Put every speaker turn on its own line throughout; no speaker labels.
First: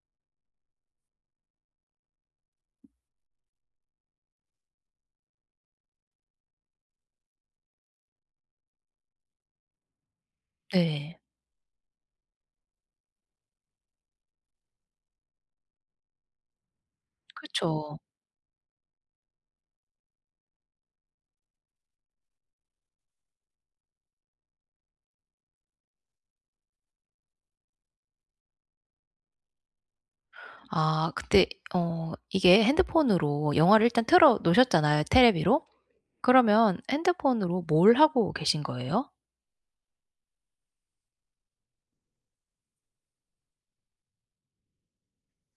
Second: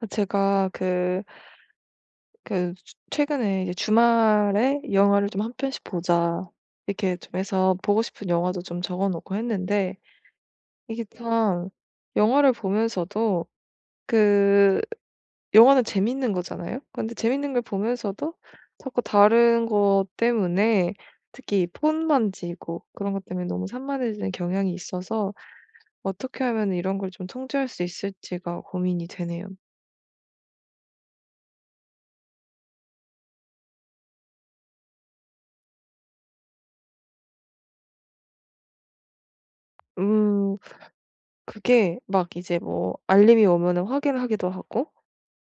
아, 제가 최근에 이제 '주말에 영화를 좀 한 편씩 보자.' 이렇게 좀 해서 보고 싶은 영화도 좀 적어 놓고 했는데 이게
네.
참 영화를 보면서도 그 영화는 재밌는 거잖아요. 근데 재밌는 걸
그쵸.
보면서도 자꾸 다른 것 때문에 특히 폰 만지고 그런 것 때문에 너무 산만해지는 경향이 있어서 어떻게 하면 이런 걸 좀 통제할 수 있을지가 고민이 되네요.
아, 근데 이게 핸드폰으로 영화를 일단 틀어 놓으셨잖아요, 테레비로. 그러면 핸드폰으로 뭘 하고 계신 거예요?
음. 그게 막 이제 뭐 알림이 오면은 확인을 하기도 하고,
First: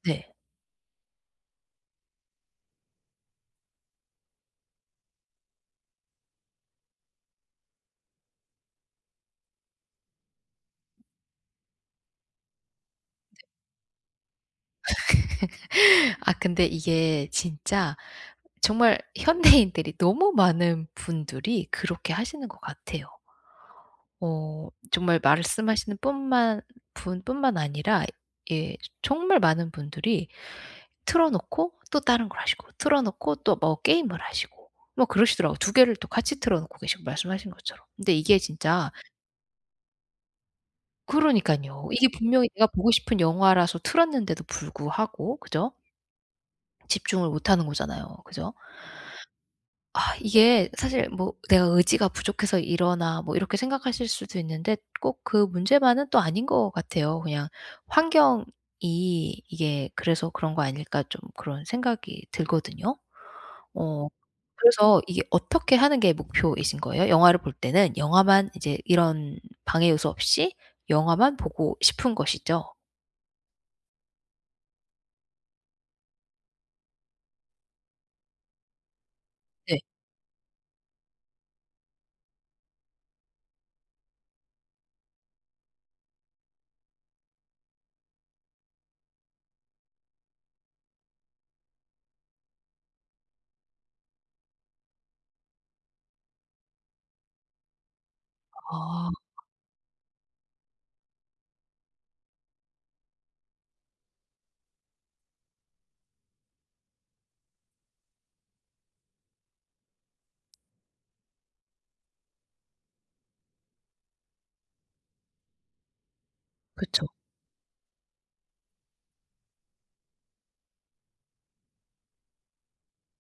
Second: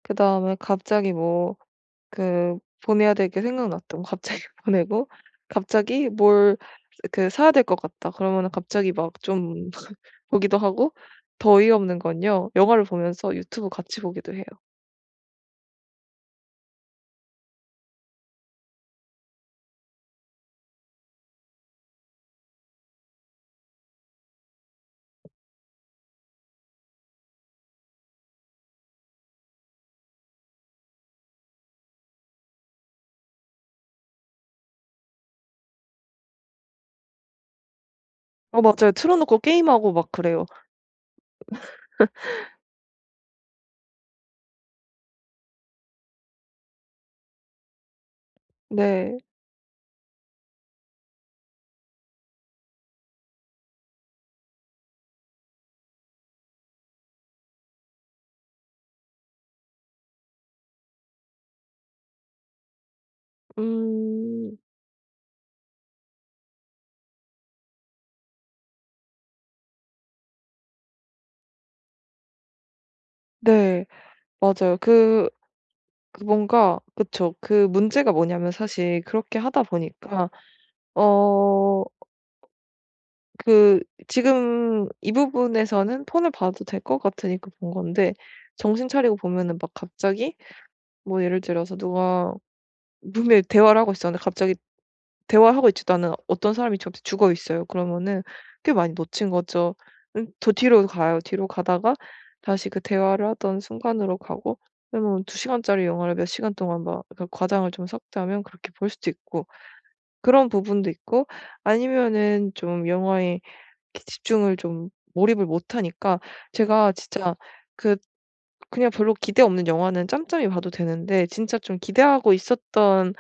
네.
그다음에 갑자기 뭐 그 보내야 될 게 생각났다. 갑자기 보내고 갑자기 뭘 사야 될 것 같다. 그러면은 갑자기 막 좀 보기도 하고, 더 어이없는 건요. 영화를 보면서 유튜브 같이 보기도 해요.
아, 근데 이게 진짜 정말 현대인들이 너무 많은 분들이 그렇게 하시는 것 같아요. 정말 말씀하시는 뿐만 분뿐만 아니라, 예, 정말 많은 분들이 틀어 놓고 또 다른 걸 하시고, 틀어 놓고 또 뭐 게임을 하시고, 뭐 그러시더라고요. 두 개를 또 같이 틀어 놓고 계시고, 말씀하신 것처럼. 근데 이게
어
진짜.
맞아요. 틀어 놓고 게임하고 막 그래요.
그러니깐요. 이게 분명히 내가 보고 싶은 영화라서 틀었는데도 불구하고 그죠? 집중을 못 하는 거잖아요, 그죠?
네.
아, 이게 사실 뭐 '내가 의지가 부족해서 이러나.' 뭐 이렇게 생각하실 수도 있는데, 꼭 그 문제만은 또 아닌 것 같아요. 그냥 '환경이 이게 그래서 그런 거 아닐까.' 좀 그런 생각이 들거든요. 어
음.
그래서 이게 어떻게 하는 게 목표이신 거예요? 영화를 볼 때는 영화만 이제 이런 방해 요소 없이 영화만 보고 싶은 것이죠?
네. 맞아요. 뭔가 그쵸. 그 문제가 뭐냐면 사실 그렇게 하다
네.
보니까 어 그 지금 이 부분에서는 폰을 봐도 될 것 같으니까 본 건데, 정신 차리고 보면은 막 갑자기 뭐 예를 들어서 누가 분명히 대화를 하고 있었는데 갑자기 대화하고 있지도 않은 어떤 사람이 저한테 죽어 있어요. 그러면은 꽤 많이
아,
놓친 거죠. 더 뒤로 가요. 뒤로 가다가 다시 그 대화를 하던 순간으로 가고, 그러면 두 시간짜리 영화를 몇 시간 동안 막 그 과장을 좀 섞자면 그렇게 볼 수도 있고 그런 부분도 있고, 아니면은 좀 영화의 집중을 좀 몰입을 못 하니까 제가
그쵸.
진짜 그 그냥 별로 기대 없는 영화는 짬짬이 봐도 되는데 진짜 좀 기대하고 있었던,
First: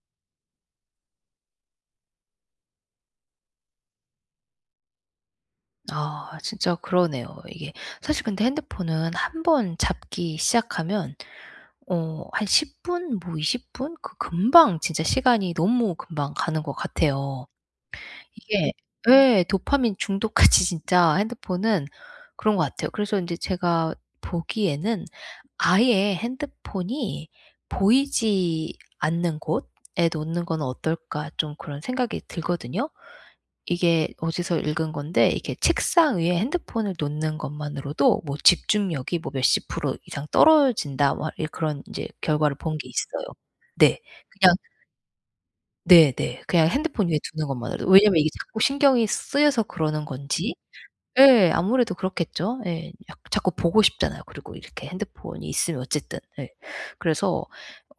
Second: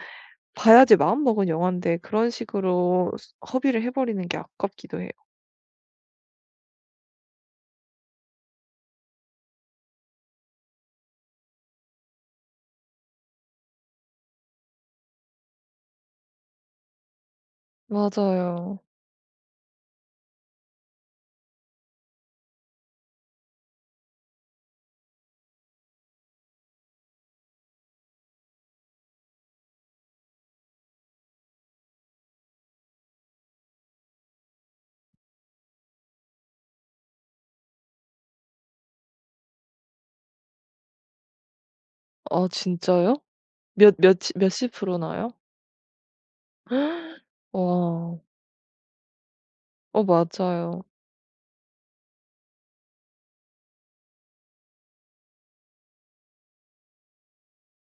봐야지 마음먹은 영화인데 그런 식으로 스 허비를 해 버리는 게 아깝기도 해요.
아, 진짜 그러네요. 이게 사실 근데 핸드폰은 한 번 잡기 시작하면, 한 10 분 뭐 20 분, 그 금방 진짜 시간이 너무 금방 가는 것 같아요. 이게,
맞아요.
예. 도파민 중독같이 진짜 핸드폰은 그런 것 같아요. 그래서 인제 제가 보기에는 아예 핸드폰이 보이지 않는 곳에 놓는 건 어떨까, 좀 그런 생각이 들거든요. 이게 어디서 읽은 건데, 이게 책상 위에 핸드폰을 놓는 것만으로도 뭐 집중력이 뭐 몇십 프로 이상 떨어진다, 뭐 예 그런 인제
아
결과를 본 게
진짜요?
있어요.
몇
네.
몇
그냥,
몇십 %나요?
네네. 그냥 핸드폰 위에 두는 것만으로도. 왜냐면
와.
이게 자꾸 신경이 쓰여서
어
그러는 건지.
맞아요.
예. 아무래도 그렇겠죠. 예. 약 자꾸 보고 싶잖아요. 그리고 이렇게 핸드폰이 있으면 어쨌든. 예. 그래서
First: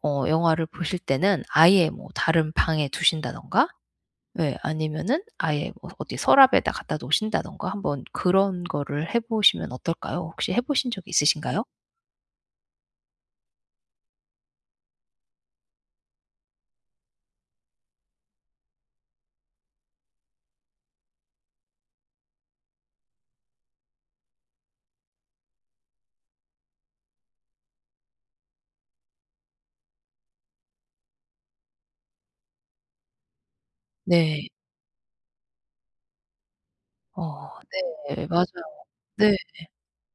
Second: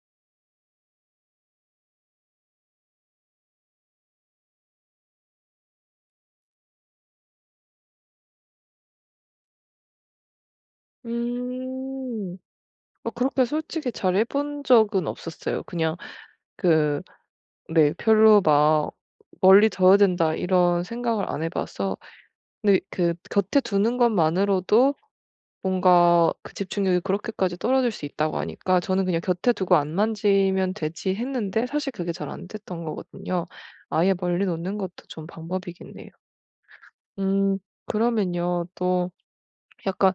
영화를 보실 때는 아예 뭐 다른 방에 두신다든가, 예, 아니면은 아예 뭐 어디 서랍에다 갖다 놓으신다든가 한번 그런 거를 해 보시면 어떨까요? 혹시 해 보신 적이 있으신가요?
음. 어 그렇게 솔직히 잘 해본 적은 없었어요. 그냥 그 네 별로 막 '멀리 둬야 된다.' 이런 생각을 안 해 봐서. 근데 그 곁에 두는 것만으로도 뭔가 그 집중력이 그렇게까지 떨어질 수 있다고 하니까 저는 그냥 '곁에 두고 안 만지면 되지.' 했는데 사실 그게 잘 안 됐던 거거든요. 아예 멀리
네.
놓는 것도 좀 방법이겠네요.
어
음
네. 맞아요.
그러면요. 또
네.
약간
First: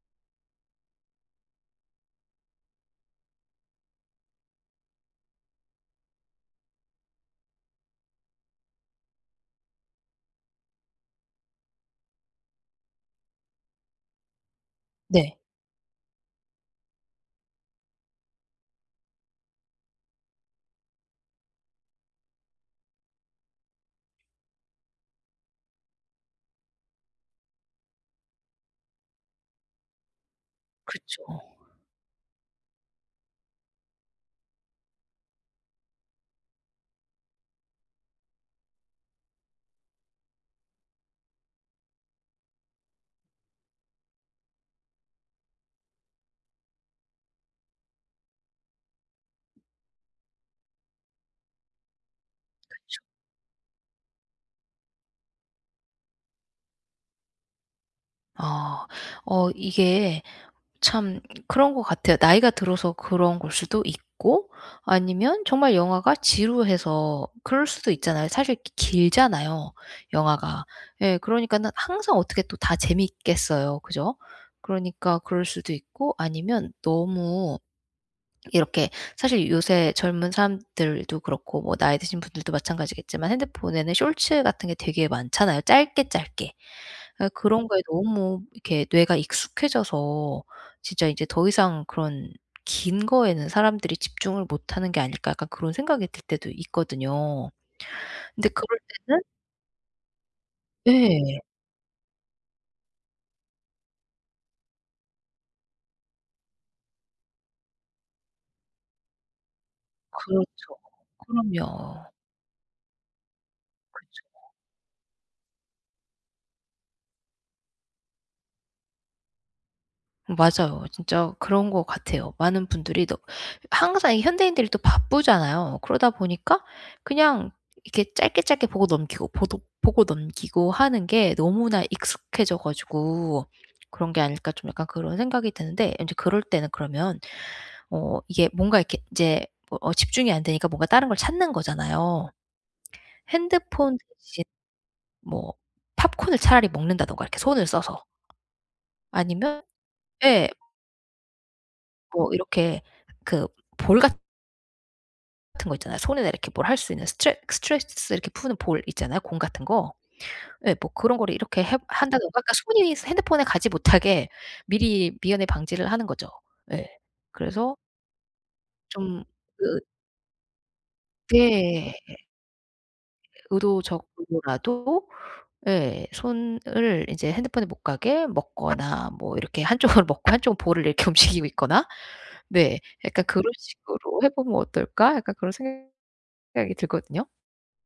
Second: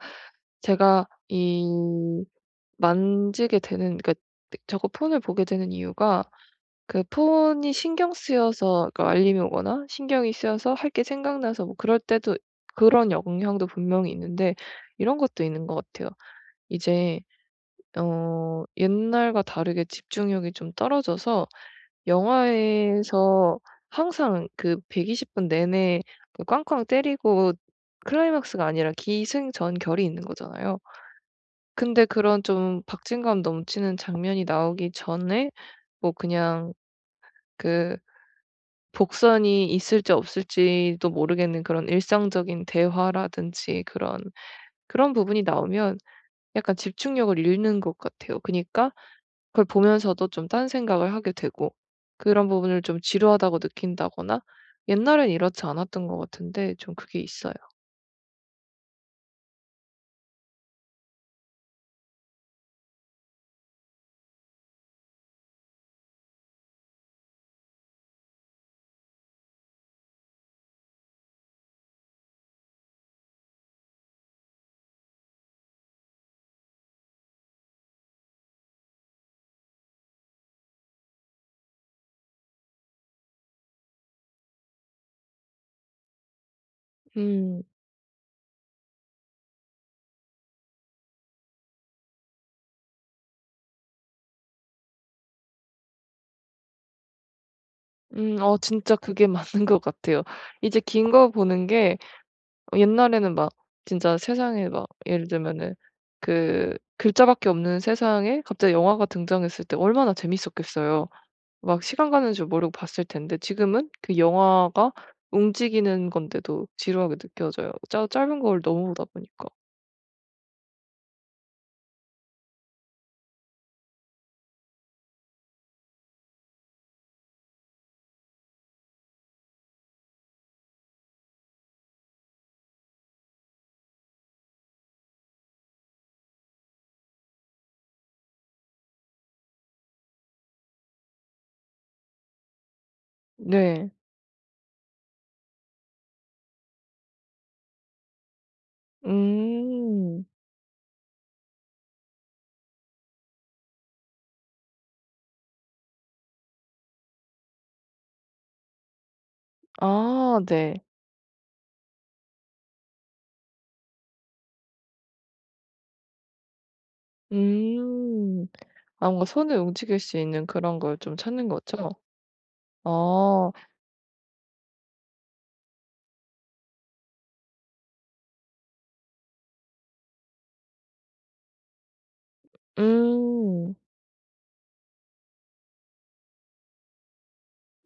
제가 이 만지게 되는, 그러니까 저거 폰을 보게 되는 이유가 그 폰이 신경 쓰여서, 그 알림이 오거나 신경이 쓰여서 할 게 생각나서 뭐 그럴 때도, 그런 영향도 분명히 있는데 이런
네.
것도 있는 것 같아요. 이제 어 옛날과 다르게 집중력이 좀 떨어져서 영화에서 항상 그 120분 내내 그 꽝꽝 때리고 클라이맥스가 아니라 기승전결이 있는 거잖아요.
그쵸.
근데 그런 좀 박진감 넘치는 장면이 나오기 전에 뭐 그냥 그 복선이 있을지 없을지도 모르겠는 그런 일상적인 대화라든지 그런, 그런 부분이 나오면 약간 집중력을 잃는 것 같아요. 그니까 그걸 보면서도 좀 딴 생각을 하게 되고 그런 부분을 좀 지루하다고 느낀다거나, 옛날엔 이렇지 않았던 것 같은데 좀 그게 있어요.
아. 이게 참 그런 것 같아요. 나이가 들어서 그런 걸 수도 있고, 아니면 정말 영화가 지루해서 그럴 수도 있잖아요. 사실 기 길잖아요, 영화가. 예, 그러니까는 항상 어떻게 또 다 재밌겠어요, 그죠? 그러니까 그럴 수도 있고, 아니면 너무 이렇게, 사실 요새 젊은 사람들도 그렇고 뭐 나이 드신 분들도 마찬가지겠지만, 핸드폰에는 쇼츠 같은 게 되게 많잖아요, 짧게 짧게. 아,
음.
그런 거에 너무 이렇게 뇌가 익숙해져서 진짜 이제 더 이상 그런 '긴 거에는 사람들이 집중을 못하는 게 아닐까.' 약간 그런 생각이 들 때도 있거든요.
음.
근데
어
그럴
진짜
때는,
그게 맞는 것 같아요. 이제 긴 거
네,
보는 게, 어 옛날에는 막 진짜 세상에 막 예를 들면은 그 글자밖에 없는 세상에 갑자기 영화가 등장했을 때 얼마나
그렇죠.
재밌었겠어요. 막
그럼요.
시간 가는 줄 모르고 봤을 텐데 지금은 그 영화가 움직이는 건데도 지루하게 느껴져요. 짧 짧은 걸 너무 보다 보니까.
맞아요. 진짜 그런 것 같아요. 많은 분들이 너 항상 이 현대인들이 또 바쁘잖아요. 그러다 보니까 그냥 이렇게 짧게 짧게 보고 넘기고, 보도 보고 넘기고 하는 게 너무나 익숙해져 가지고 '그런 게 아닐까.' 좀 약간 그런 생각이 드는데, 이제 그럴 때는 그러면, 이게 뭔가 이렇게 이제 뭐 집중이 안 되니까 뭔가 다른 걸 찾는 거잖아요.
네.
핸드폰 대신 뭐 팝콘을 차라리 먹는다든가 이렇게 손을 써서. 아니면,
음.
예. 뭐 이렇게 그 볼 같은 거 있잖아요. 손에다 이렇게 뭘 할 수 있는 스트레스 이렇게 푸는 볼 있잖아요, 공 같은 거.
아
예,
네.
뭐 그런 거를 이렇게 해 한다든가 그러니까 손이 핸드폰에 가지 못하게 미리 미연에 방지를 하는 거죠. 예. 그래서
음. 아
좀,
뭔가 손을
그,
움직일 수 있는 그런 걸 좀 찾는 거죠?
네.
아.
의도적으로라도, 예 손을 인제 핸드폰에 못 가게 먹거나, 뭐 이렇게 한쪽으로 먹고 한쪽은 볼을 이렇게 움직이고 있거나, 네, 약간 '그런
음.
식으로 해 보면 어떨까?' 약간 그런 생각이 들거든요.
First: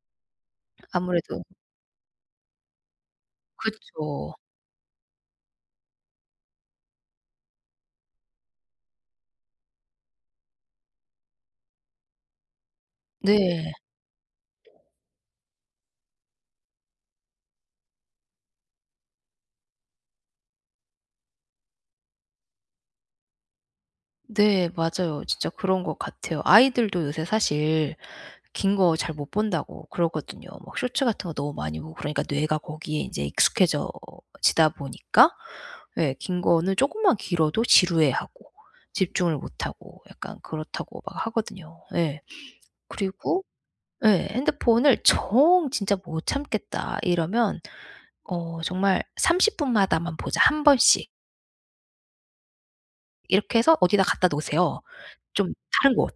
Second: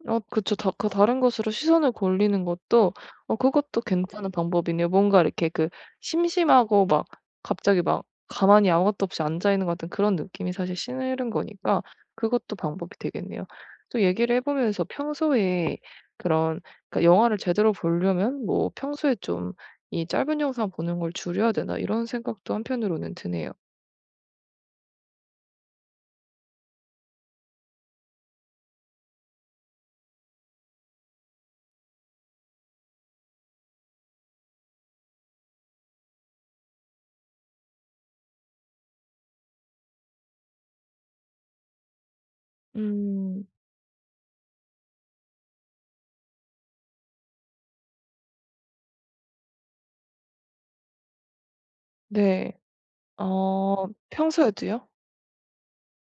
어 그쵸. 다 그 다른 것
아무래도.
으로 시선을 돌리는 것도, 어 그것도 괜찮은
그쵸.
방법이네요. 뭔가 이렇게 그 심심하고 막 갑자기 막 가만히 아무것도 없이 앉아 있는 것 같은 그런 느낌이 사실 싫은 거니까 그것도 방법이 되겠네요.
네.
또 얘기를 해 보면서 평소에 그런, 그러니까 영화를 제대로 보려면 뭐 '평소에 좀 이 짧은 영상 보는 걸 줄여야 되나.' 이런 생각도 한편으로는 드네요.
네, 맞아요. 진짜 그런 것 같아요. 아이들도 요새 사실 긴 거 잘 못 본다고 그러거든요. 막 쇼츠 같은 거 너무 많이 보고 그러니까 뇌가 거기에 이제 익숙해져지다 보니까, 예, 긴 거는 조금만 길어도 지루해하고 집중을 못하고 약간 그렇다고 막 하거든요. 예. 그리고
음
예, 핸드폰을 정 진짜 '못 참겠다.' 이러면, 정말 30 분마다만 보자 한 번씩.
네.
이렇게 해서
어
어디다 갖다 놓으세요.
평소에도요?
좀 다른 곳.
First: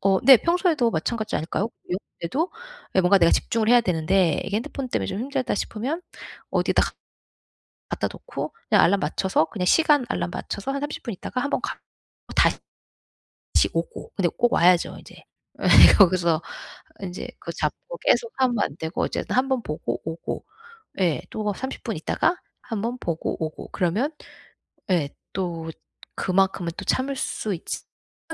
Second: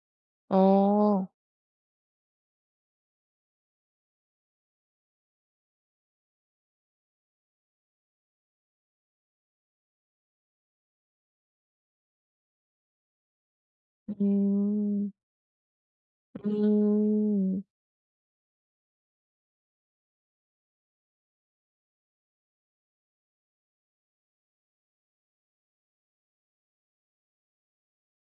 네. 평소에도
어.
마찬가지 아닐까요? 외울 때도 예 뭔가 내가 집중을 해야 되는데 이게 핸드폰 때문에 좀 힘들다 싶으면 어디에다 갖 갖다 놓고, 그냥 알람 맞춰서, 그냥 시간 알람 맞춰서 한 30분 있다가 한번 가고 다시 오고, 근데 꼭 와야죠
음.
인제. 예, 거기서 인제 그거
음.
잡고 계속 하면 안 되고 어쨌든 한번 보고 오고, 예 또 30분 있다가 한번 보고 오고 그러면, 예, 또 그만큼은 또 참을 수 있지만,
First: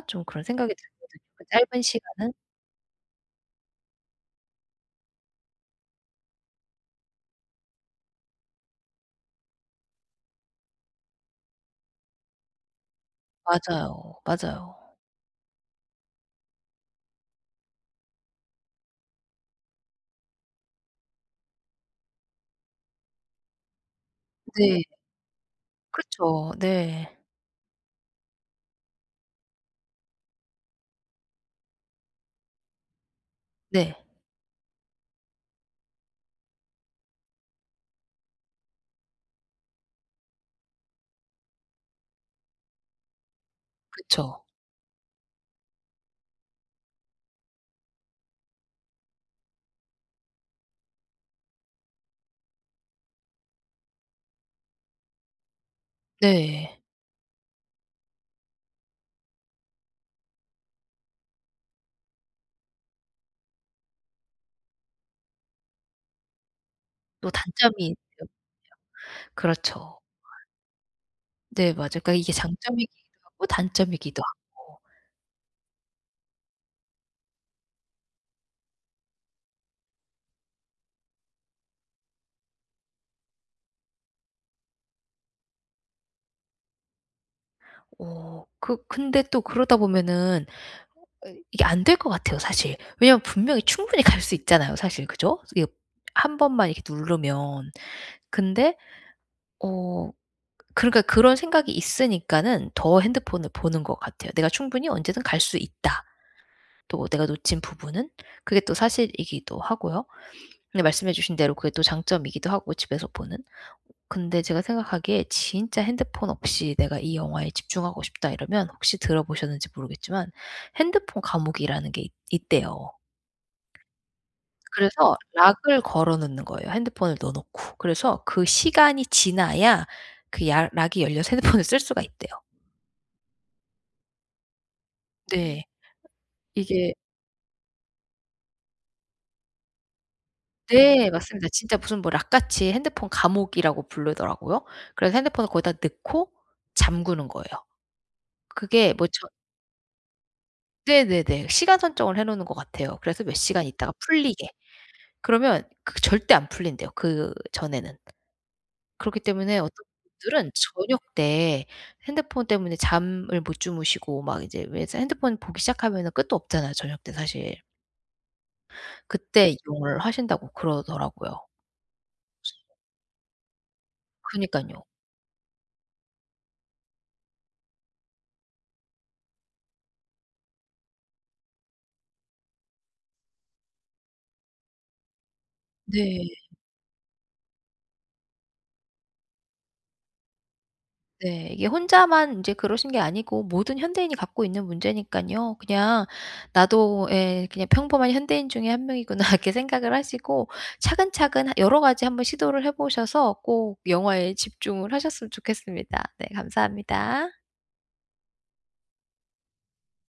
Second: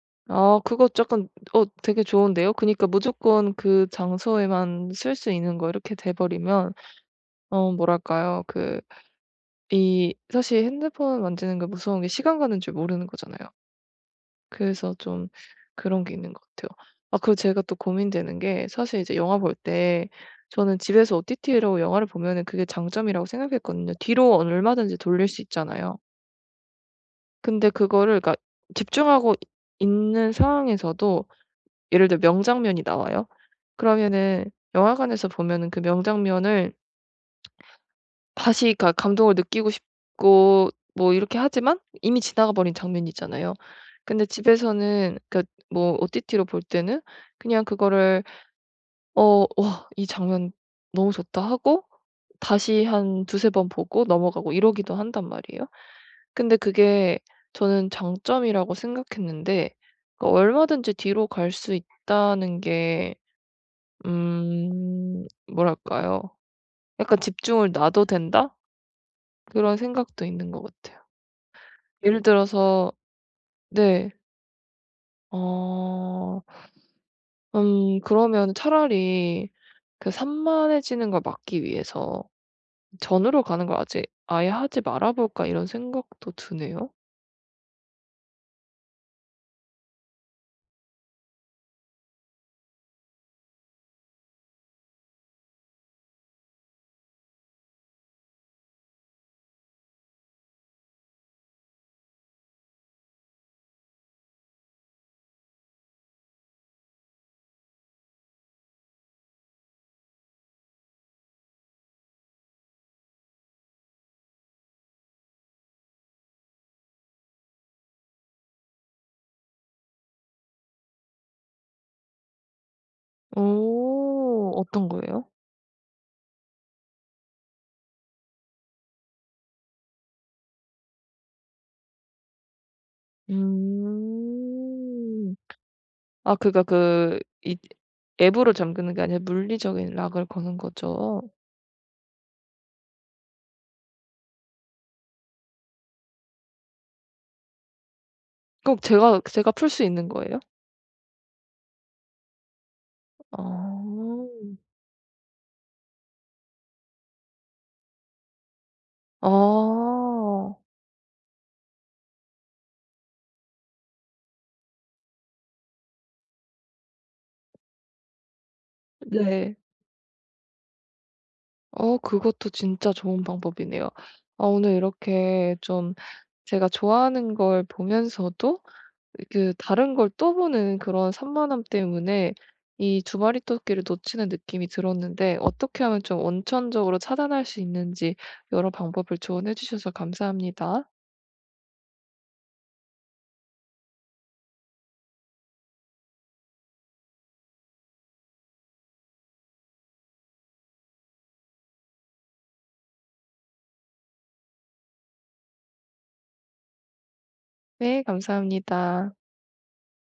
좀 그런
아
생각이
그거
들거든요,
약간
그
어
짧은
되게
시간은.
좋은데요. 그니까 무조건 그 장소에만 쓸 수 있는 거, 이렇게 돼 버리면 어 뭐랄까요. 그 이 사실 핸드폰 만지는 게 무서운 게 시간 가는 줄 모르는 거잖아요.
맞아요. 맞아요.
그래서 좀 그런 게 있는 것 같아요. 아 그리고 제가 또 고민되는 게 사실 이제 영화 볼 때, 저는 집에서 OTT로 영화를 보면은 그게 장점이라고 생각했거든요. 뒤로
네.
얼마든지 돌릴 수 있잖아요.
그쵸. 네.
근데 그거를, 그러니까 집중하고 있는 상황에서도 예를 들어 명장면이 나와요.
네.
그러면은 영화관에서 보면은 그 명장면을 다시 가 감동을 느끼고 싶고 뭐 이렇게 하지만 이미 지나가 버린 장면이잖아요. 근데
그쵸.
집에서는 그 뭐 OTT로 볼 때는 그냥 그거를 어 '와 이 장면 너무 좋다.' 하고 다시 한 두세 번 보고 넘어가고 이러기도 한단 말이에요. 근데
네.
그게 저는 장점이라고 생각했는데 그 얼마든지 뒤로 갈 수 있다는 게 뭐랄까요? 약간
또
'집중을
단점이
놔도
있죠.
된다.' 그런
그렇죠.
생각도 있는 것 같아요.
네, 맞아요. 그러니까
예를
이게
들어서
장점이기도 하고
네.
단점이기도 하고.
어 그러면 차라리 그 산만해지는 걸 막기 위해서 '전으로 가는 걸 아직 아예 하지 말아 볼까.' 이런 생각도 드네요.
근데 또 그러다 보면은, 이게 안 될 것 같아요, 사실. 왜냐면 분명히 충분히 갈 수 있잖아요, 사실. 그죠? 이게 한 번만 이렇게 누르면. 근데, 어 그러니까 그런 생각이 있으니까는 더 핸드폰을 보는 것 같아요. '내가 충분히 언제든 갈 수 있다.' 또 내가 놓친 부분은, 그게 또 사실이기도 하고요. 근데 말씀해 주신 대로 그게 또 장점이기도 하고, 집에서 보는. 근데 제가 생각하기에 진짜 핸드폰 없이 내가 이 영화에 집중하고 싶다 이러면, 혹시 들어보셨는지 모르겠지만 핸드폰 감옥이라는 게 있 있대요.
어 어떤
그래서
거예요?
락을 걸어 놓는 거예요, 핸드폰을 넣어 놓고. 그래서 그 시간이 지나야, 그 야 락이 열려서 핸드폰을 쓸 수가 있대요.
음.
네.
아 그니까
이게,
그 이 앱으로 잠그는 게 아니라 물리적인 락을 거는
네,
거죠?
맞습니다. 진짜 무슨 뭐 락같이, 핸드폰 감옥이라고 부르더라고요. 그래서 핸드폰을 거기다 넣고 잠그는 거예요.
꼭
그게 뭐
제가
저.
제가 풀 수 있는 거예요?
네네네. 시간 설정을 해 놓는 것 같아요. 그래서 몇 시간 있다가
어.
풀리게. 그러면 그 절대 안 풀린대요 그 전에는. 그렇기
아.
때문에 어떤 분들은 저녁 때 핸드폰 때문에 잠을 못 주무시고, 막 이제 왜, 핸드폰 보기 시작하면은 끝도 없잖아요 저녁 때 사실. 그때
네.
이용을 하신다고 그러더라고요.
어 그것도 진짜 좋은 방법이네요. 아 오늘
그니깐요.
이렇게 좀 제가 좋아하는 걸 보면서도 그 다른 걸 또 보는 그런 산만함 때문에 이 두 마리 토끼를 놓치는 느낌이 들었는데 어떻게 하면 좀
네.
원천적으로 차단할 수 있는지 여러 방법을 조언해 주셔서 감사합니다.
네. 이게 혼자만 이제 그러신 게 아니고 모든 현대인이 갖고 있는 문제니까요. 그냥 '나도 예 그냥 평범한 현대인 중에 한 명이구나.' 이렇게 생각을 하시고 차근차근 여러 가지 한번 시도를 해 보셔서 꼭 영화에 집중을 하셨으면 좋겠습니다. 네, 감사합니다.
네 감사합니다.